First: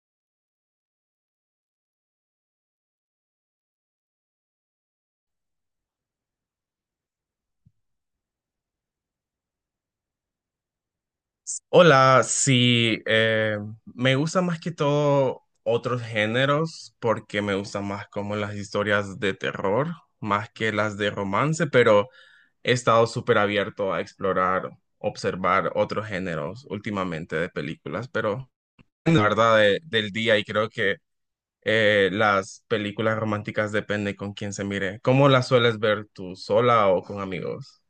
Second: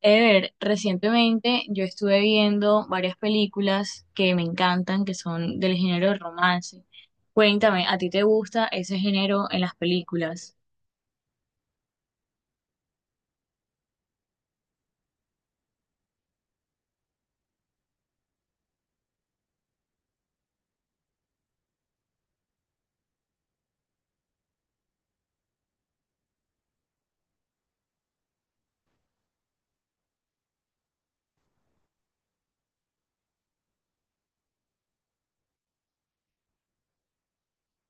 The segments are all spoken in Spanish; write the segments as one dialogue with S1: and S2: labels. S1: Ever, recientemente yo estuve viendo varias películas que me encantan, que son del género de romance. Cuéntame, ¿a ti te gusta ese género en las películas?
S2: Hola, sí, me gustan más que todo otros géneros porque me gustan más como las historias de terror, más que las de romance, pero he estado súper abierto a explorar, observar otros géneros últimamente de películas, pero la verdad del día y creo que las películas románticas depende con quién se mire. ¿Cómo las sueles ver tú, sola o con amigos?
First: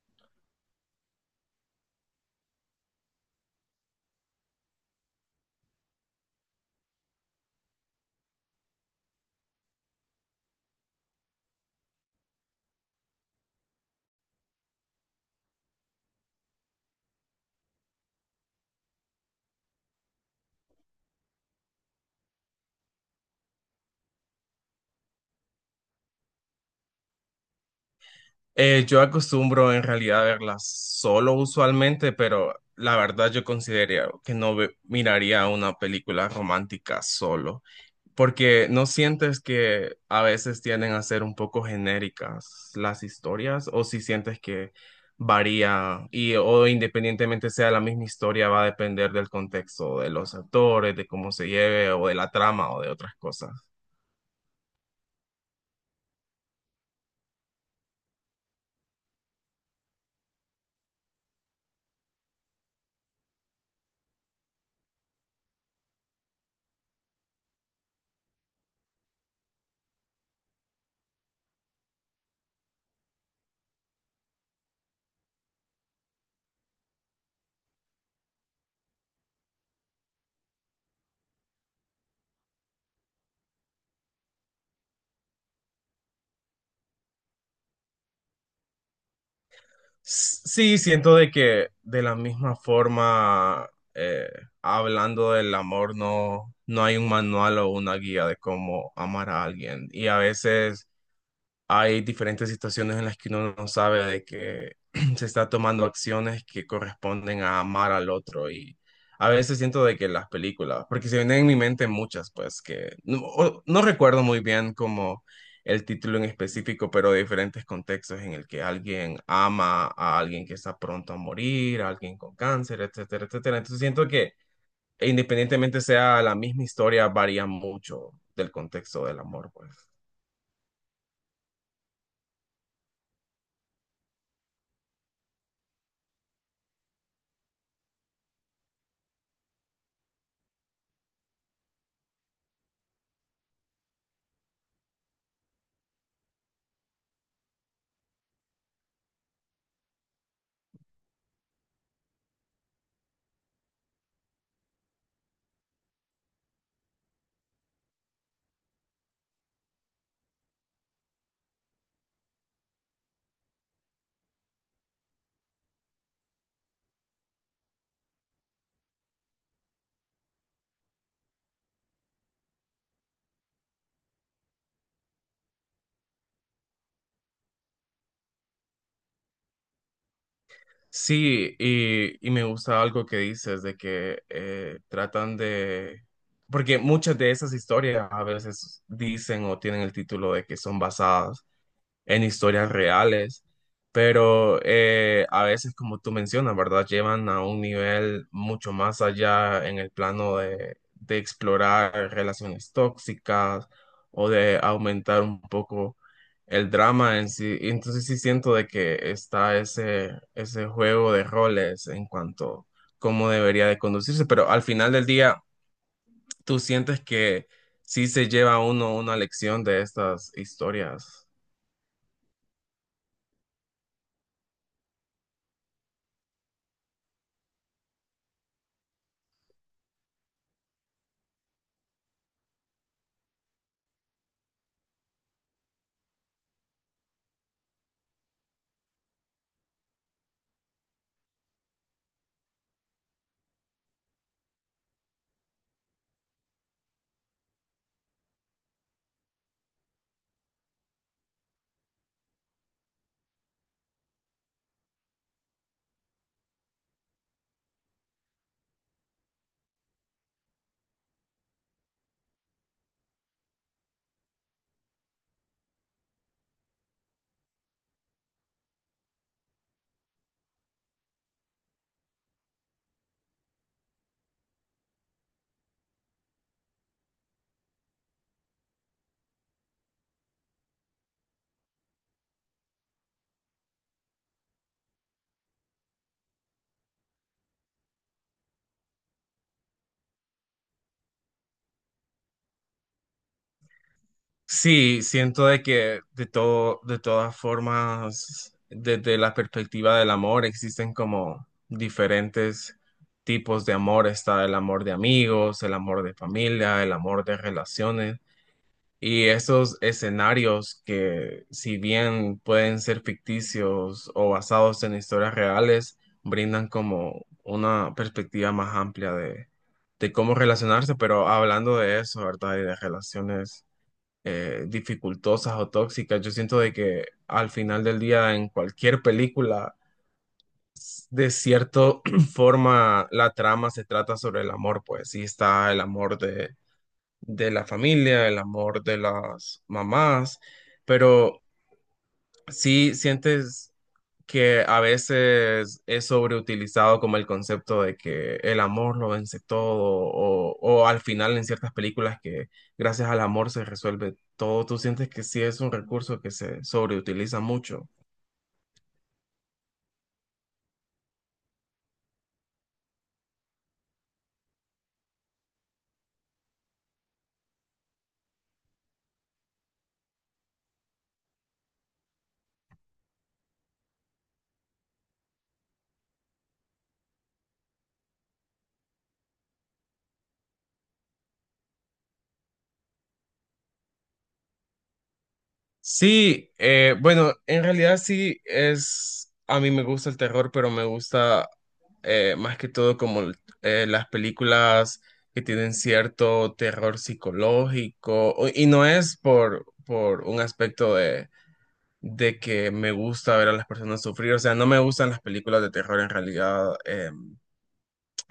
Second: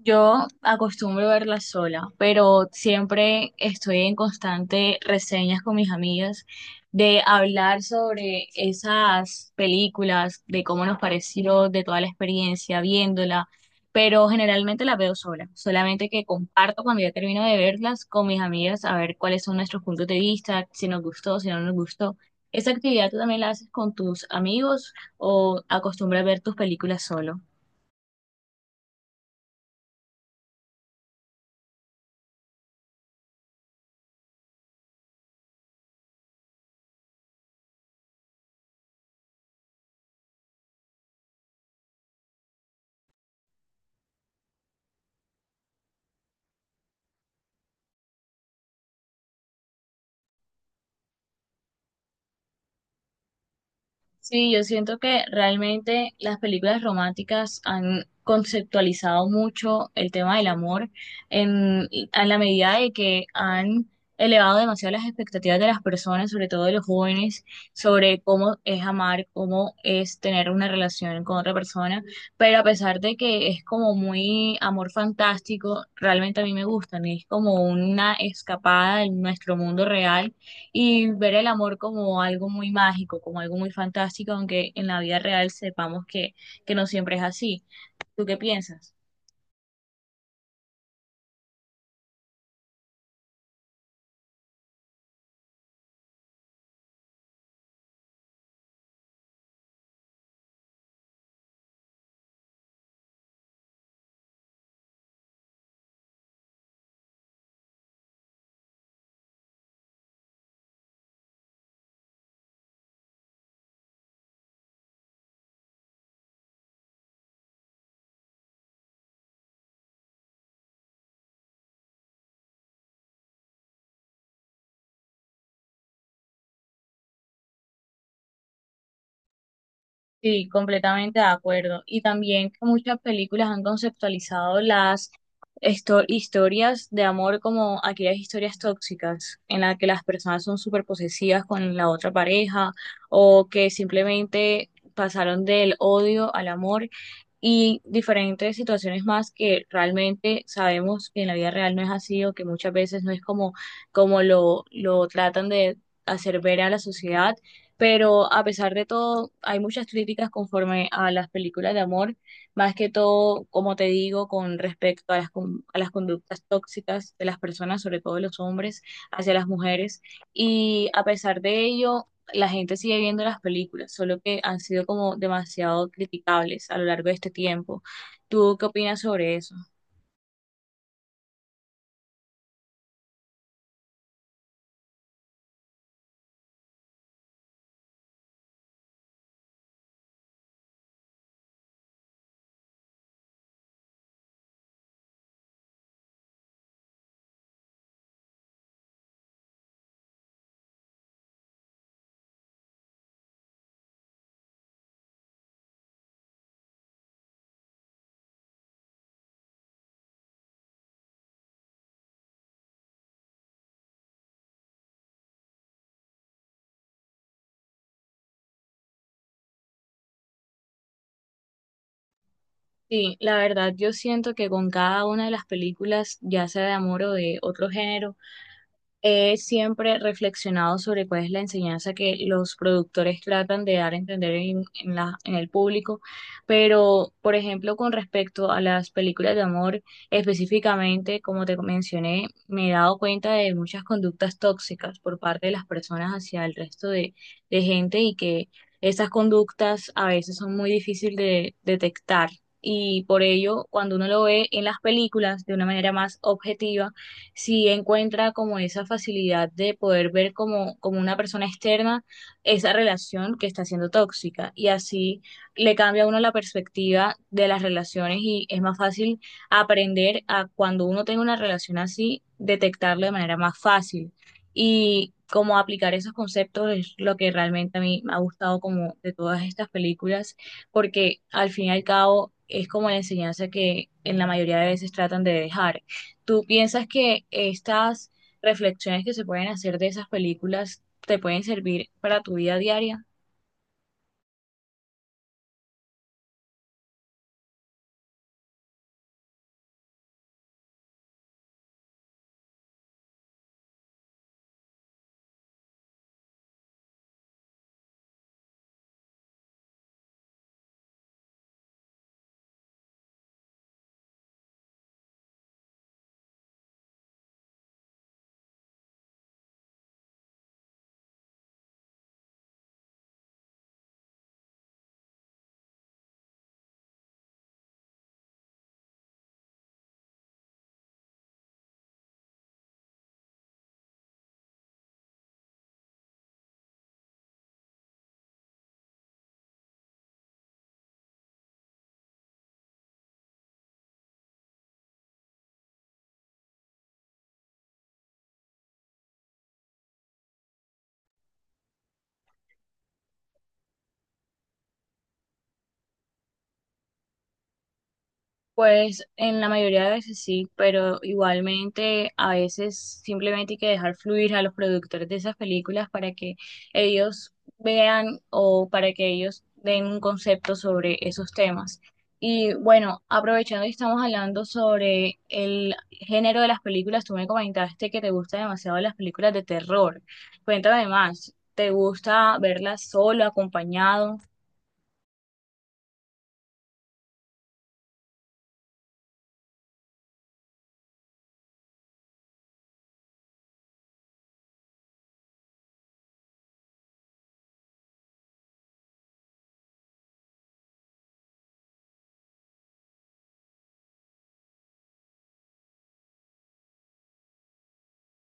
S1: Yo acostumbro verla sola, pero siempre estoy en constante reseñas con mis amigas de hablar sobre esas películas, de cómo nos pareció, de toda la experiencia viéndola, pero generalmente la veo sola, solamente que comparto cuando ya termino de verlas con mis amigas a ver cuáles son nuestros puntos de vista, si nos gustó, si no nos gustó. ¿Esa actividad tú también la haces con tus amigos o acostumbras ver tus películas solo?
S2: Yo acostumbro en realidad verlas solo usualmente, pero la verdad yo consideraría que no ve- miraría una película romántica solo, porque no sientes que a veces tienden a ser un poco genéricas las historias, o si sientes que varía y o independientemente sea la misma historia va a depender del contexto de los actores, de cómo se lleve o de la trama o de otras cosas.
S1: Sí, yo siento que realmente las películas románticas han conceptualizado mucho el tema del amor en, a la medida de que han elevado demasiado las expectativas de las personas, sobre todo de los jóvenes, sobre cómo es amar, cómo es tener una relación con otra persona, pero a pesar de que es como muy amor fantástico, realmente a mí me gustan, es como una escapada de nuestro mundo real y ver el amor como algo muy mágico, como algo muy fantástico, aunque en la vida real sepamos que no siempre es así. ¿Tú qué piensas?
S2: Sí, siento de que de la misma forma, eh, hablando del amor, no, no hay un manual o una guía de cómo amar a alguien. Y a veces hay diferentes situaciones en las que uno no sabe de que se está tomando acciones que corresponden a amar al otro y a veces siento de que las películas, porque se vienen en mi mente muchas, pues que no, no recuerdo muy bien como el título en específico, pero de diferentes contextos en el que alguien ama a alguien que está pronto a morir, a alguien con cáncer, etcétera, etcétera. Entonces siento que independientemente sea la misma historia, varía mucho del contexto del amor, pues.
S1: Sí, completamente de acuerdo. Y también que muchas películas han conceptualizado las historias de amor como aquellas historias tóxicas en las que las personas son súper posesivas con la otra pareja o que simplemente pasaron del odio al amor y diferentes situaciones más que realmente sabemos que en la vida real no es así o que muchas veces no es como, como lo tratan de hacer ver a la sociedad, pero a pesar de todo, hay muchas críticas conforme a las películas de amor, más que todo, como te digo, con respecto a a las conductas tóxicas de las personas, sobre todo de los hombres, hacia las mujeres. Y a pesar de ello, la gente sigue viendo las películas, solo que han sido como demasiado criticables a lo largo de este tiempo. ¿Tú qué opinas sobre eso?
S2: Sí, y me gusta algo que dices de que tratan de, porque muchas de esas historias a veces dicen o tienen el título de que son basadas en historias reales, pero a veces, como tú mencionas, ¿verdad? Llevan a un nivel mucho más allá en el plano de explorar relaciones tóxicas o de aumentar un poco el drama en sí. Entonces sí siento de que está ese, ese juego de roles en cuanto cómo debería de conducirse, pero al final del día, ¿tú sientes que sí se lleva uno una lección de estas historias?
S1: Sí, la verdad, yo siento que con cada una de las películas, ya sea de amor o de otro género, he siempre reflexionado sobre cuál es la enseñanza que los productores tratan de dar a entender en el público, pero por ejemplo con respecto a las películas de amor, específicamente, como te mencioné, me he dado cuenta de muchas conductas tóxicas por parte de las personas hacia el resto de gente y que esas conductas a veces son muy difíciles de detectar. Y por ello, cuando uno lo ve en las películas de una manera más objetiva, si encuentra como esa facilidad de poder ver como, como una persona externa esa relación que está siendo tóxica y así le cambia a uno la perspectiva de las relaciones y es más fácil aprender a cuando uno tenga una relación así, detectarlo de manera más fácil. Y como aplicar esos conceptos es lo que realmente a mí me ha gustado como de todas estas películas, porque al fin y al cabo es como la enseñanza que en la mayoría de veces tratan de dejar. ¿Tú piensas que estas reflexiones que se pueden hacer de esas películas te pueden servir para tu vida diaria?
S2: Sí, siento de que de todo, de todas formas, desde la perspectiva del amor, existen como diferentes tipos de amor. Está el amor de amigos, el amor de familia, el amor de relaciones. Y esos escenarios que, si bien pueden ser ficticios o basados en historias reales, brindan como una perspectiva más amplia de cómo relacionarse. Pero hablando de eso, ¿verdad? Y de relaciones dificultosas o tóxicas. Yo siento de que al final del día en cualquier película, de cierta forma, la trama se trata sobre el amor, pues sí está el amor de la familia, el amor de las mamás, pero sí sientes que a veces es sobreutilizado como el concepto de que el amor lo vence todo, o al final en ciertas películas que gracias al amor se resuelve todo. ¿Tú sientes que sí es un recurso que se sobreutiliza mucho?
S1: Pues en la mayoría de veces sí, pero igualmente a veces simplemente hay que dejar fluir a los productores de esas películas para que ellos vean o para que ellos den un concepto sobre esos temas. Y bueno, aprovechando y estamos hablando sobre el género de las películas, tú me comentaste que te gustan demasiado las películas de terror. Cuéntame más, ¿te gusta verlas solo, acompañado?
S2: Sí, bueno, en realidad sí es, a mí me gusta el terror, pero me gusta más que todo como las películas que tienen cierto terror psicológico, y no es por un aspecto de que me gusta ver a las personas sufrir, o sea, no me gustan las películas de terror en realidad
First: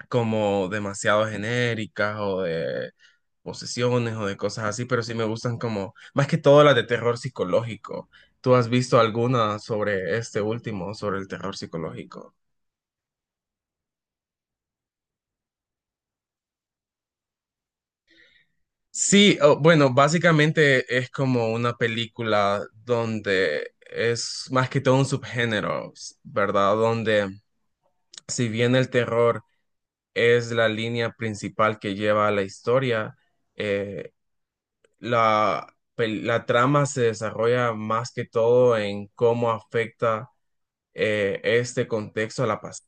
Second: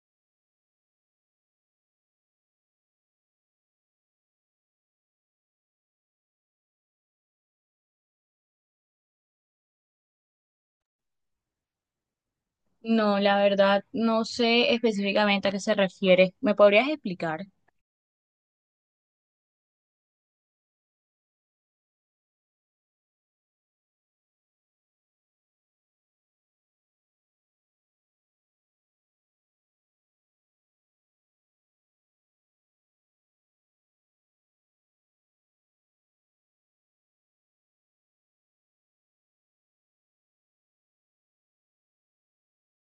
S2: como demasiado genéricas o de posesiones o de cosas así, pero sí me gustan como, más que todo las de terror psicológico. ¿Tú has visto alguna sobre este último, sobre el terror psicológico?
S1: No, la verdad, no sé específicamente a qué se refiere. ¿Me podrías explicar?
S2: Sí, oh, bueno, básicamente es como una película donde es más que todo un subgénero, ¿verdad? Donde si bien el terror es la línea principal que lleva a la historia. Eh, la, la trama se desarrolla más que todo en cómo afecta este contexto a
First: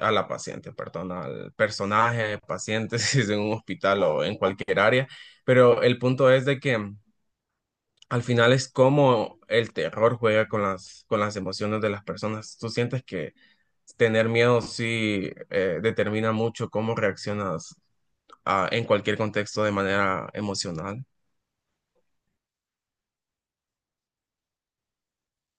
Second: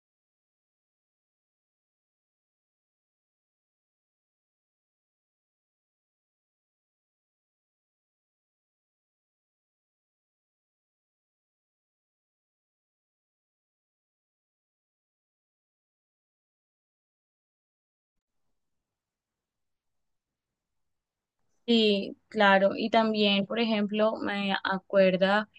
S2: a la paciente, perdón, al personaje, paciente, si es en un hospital o en cualquier área. Pero el punto es de que al final es cómo el terror juega con las emociones de las personas. Tú sientes que tener miedo sí determina mucho cómo reaccionas en cualquier contexto de manera emocional.
S1: Sí, claro. Y también, por ejemplo, me acuerda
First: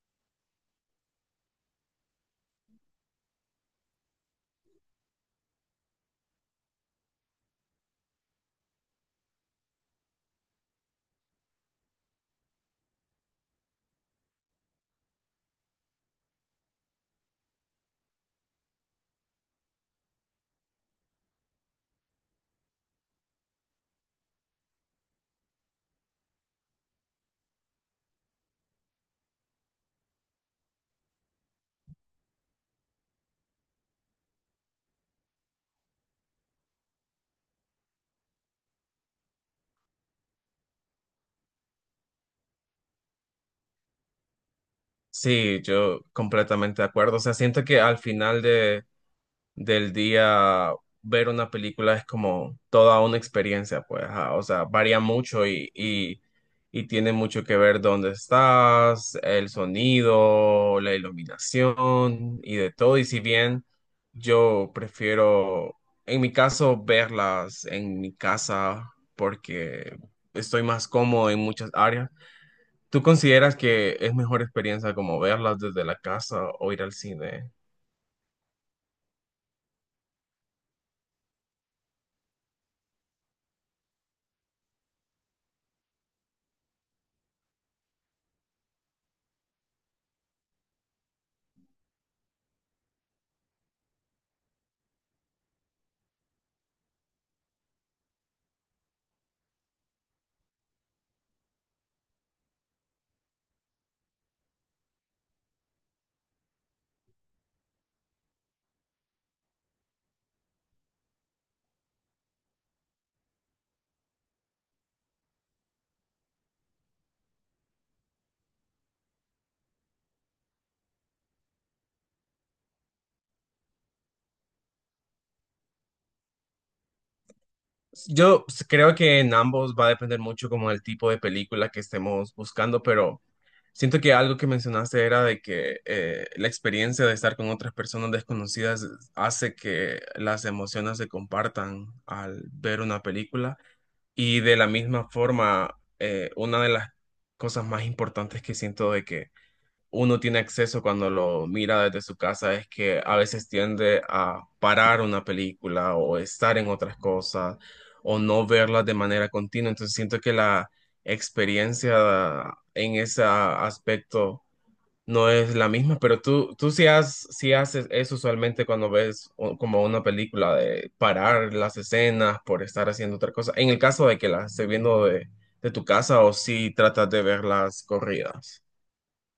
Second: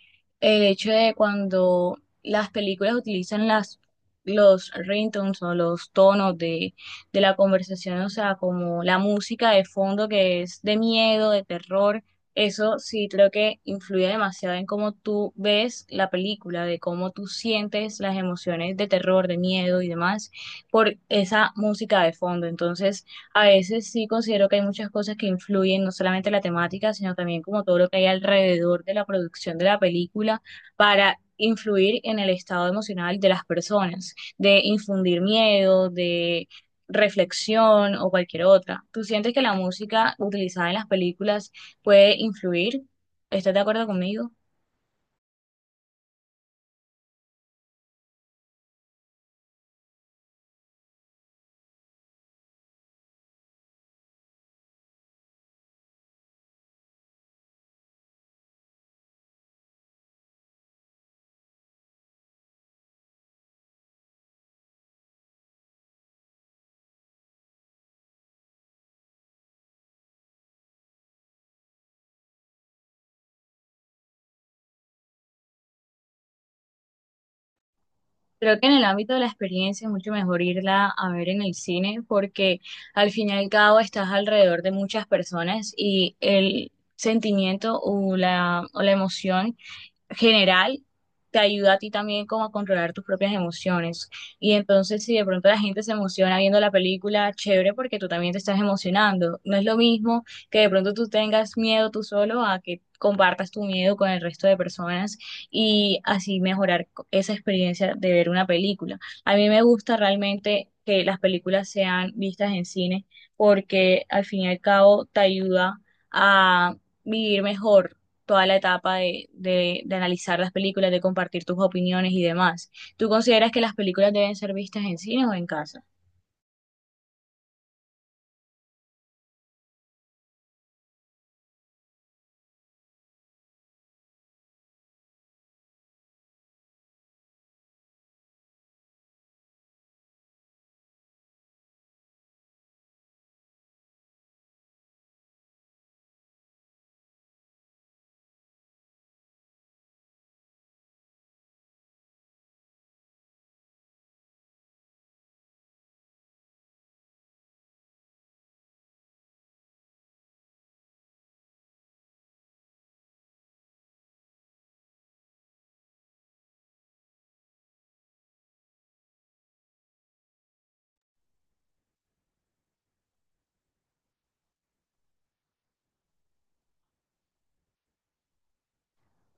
S1: el hecho de cuando las películas utilizan las, los ringtones o los tonos de la conversación, o sea, como la música de fondo que es de miedo, de terror. Eso sí creo que influye demasiado en cómo tú ves la película, de cómo tú sientes las emociones de terror, de miedo y demás por esa música de fondo. Entonces, a veces sí considero que hay muchas cosas que influyen, no solamente la temática, sino también como todo lo que hay alrededor de la producción de la película para influir en el estado emocional de las personas, de infundir miedo, de reflexión o cualquier otra. ¿Tú sientes que la música utilizada en las películas puede influir? ¿Estás de acuerdo conmigo?
S2: Sí, yo completamente de acuerdo. O sea, siento que al final de, del día ver una película es como toda una experiencia, pues, ajá. O sea, varía mucho y tiene mucho que ver dónde estás, el sonido, la iluminación y de todo. Y si bien yo prefiero, en mi caso, verlas en mi casa porque estoy más cómodo en muchas áreas. ¿Tú consideras que es mejor experiencia como verlas desde la casa o ir al cine?
S1: Creo que en el ámbito de la experiencia es mucho mejor irla a ver en el cine porque al fin y al cabo estás alrededor de muchas personas y el sentimiento o la emoción general te ayuda a ti también como a controlar tus propias emociones. Y entonces si de pronto la gente se emociona viendo la película, chévere porque tú también te estás emocionando. No es lo mismo que de pronto tú tengas miedo tú solo a que compartas tu miedo con el resto de personas y así mejorar esa experiencia de ver una película. A mí me gusta realmente que las películas sean vistas en cine porque al fin y al cabo te ayuda a vivir mejor toda la etapa de analizar las películas, de compartir tus opiniones y demás. ¿Tú consideras que las películas deben ser vistas en cine o en casa?
S2: Creo que en ambos va a depender mucho como del tipo de película que estemos buscando, pero siento que algo que mencionaste era de que la experiencia de estar con otras personas desconocidas hace que las emociones se compartan al ver una película y de la misma forma, una de las cosas más importantes que siento de que uno tiene acceso cuando lo mira desde su casa es que a veces tiende a parar una película o estar en otras cosas o no verlas de manera continua. Entonces siento que la experiencia en ese aspecto no es la misma, pero tú sí, sí haces eso usualmente cuando ves como una película de parar las escenas por estar haciendo otra cosa. En el caso de que las estés viendo de tu casa o si tratas de verlas corridas.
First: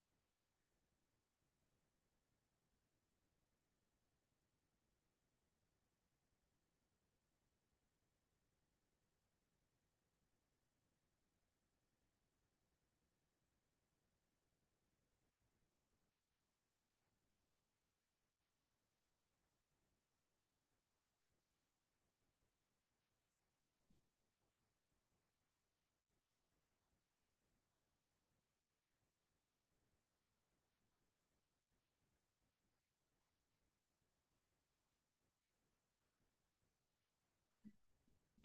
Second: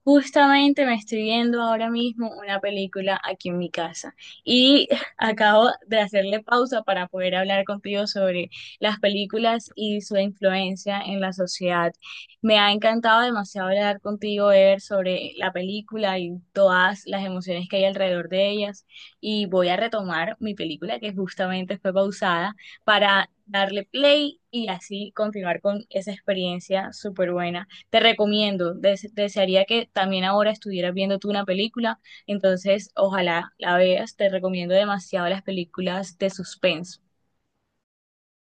S1: Justamente me estoy viendo ahora mismo una película aquí en mi casa y acabo de hacerle pausa para poder hablar contigo sobre las películas y su influencia en la sociedad. Me ha encantado demasiado hablar contigo, Ever, sobre la película y todas las emociones que hay alrededor de ellas y voy a retomar mi película que justamente fue pausada para darle play y así continuar con esa experiencia súper buena. Te recomiendo, desearía que también ahora estuvieras viendo tú una película, entonces ojalá la veas, te recomiendo demasiado las películas de suspenso.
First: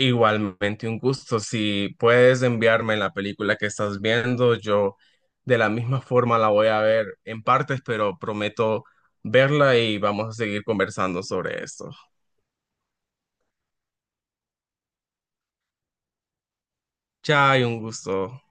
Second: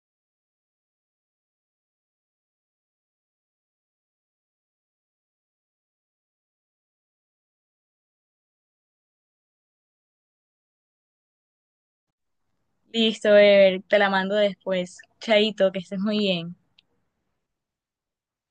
S2: Igualmente un gusto. Si puedes enviarme la película que estás viendo, yo de la misma forma la voy a ver en partes, pero prometo verla y vamos a seguir conversando sobre esto.
S1: Listo, Ever, te la mando después. Chaito, que estés muy bien.
S2: Chao, y un gusto.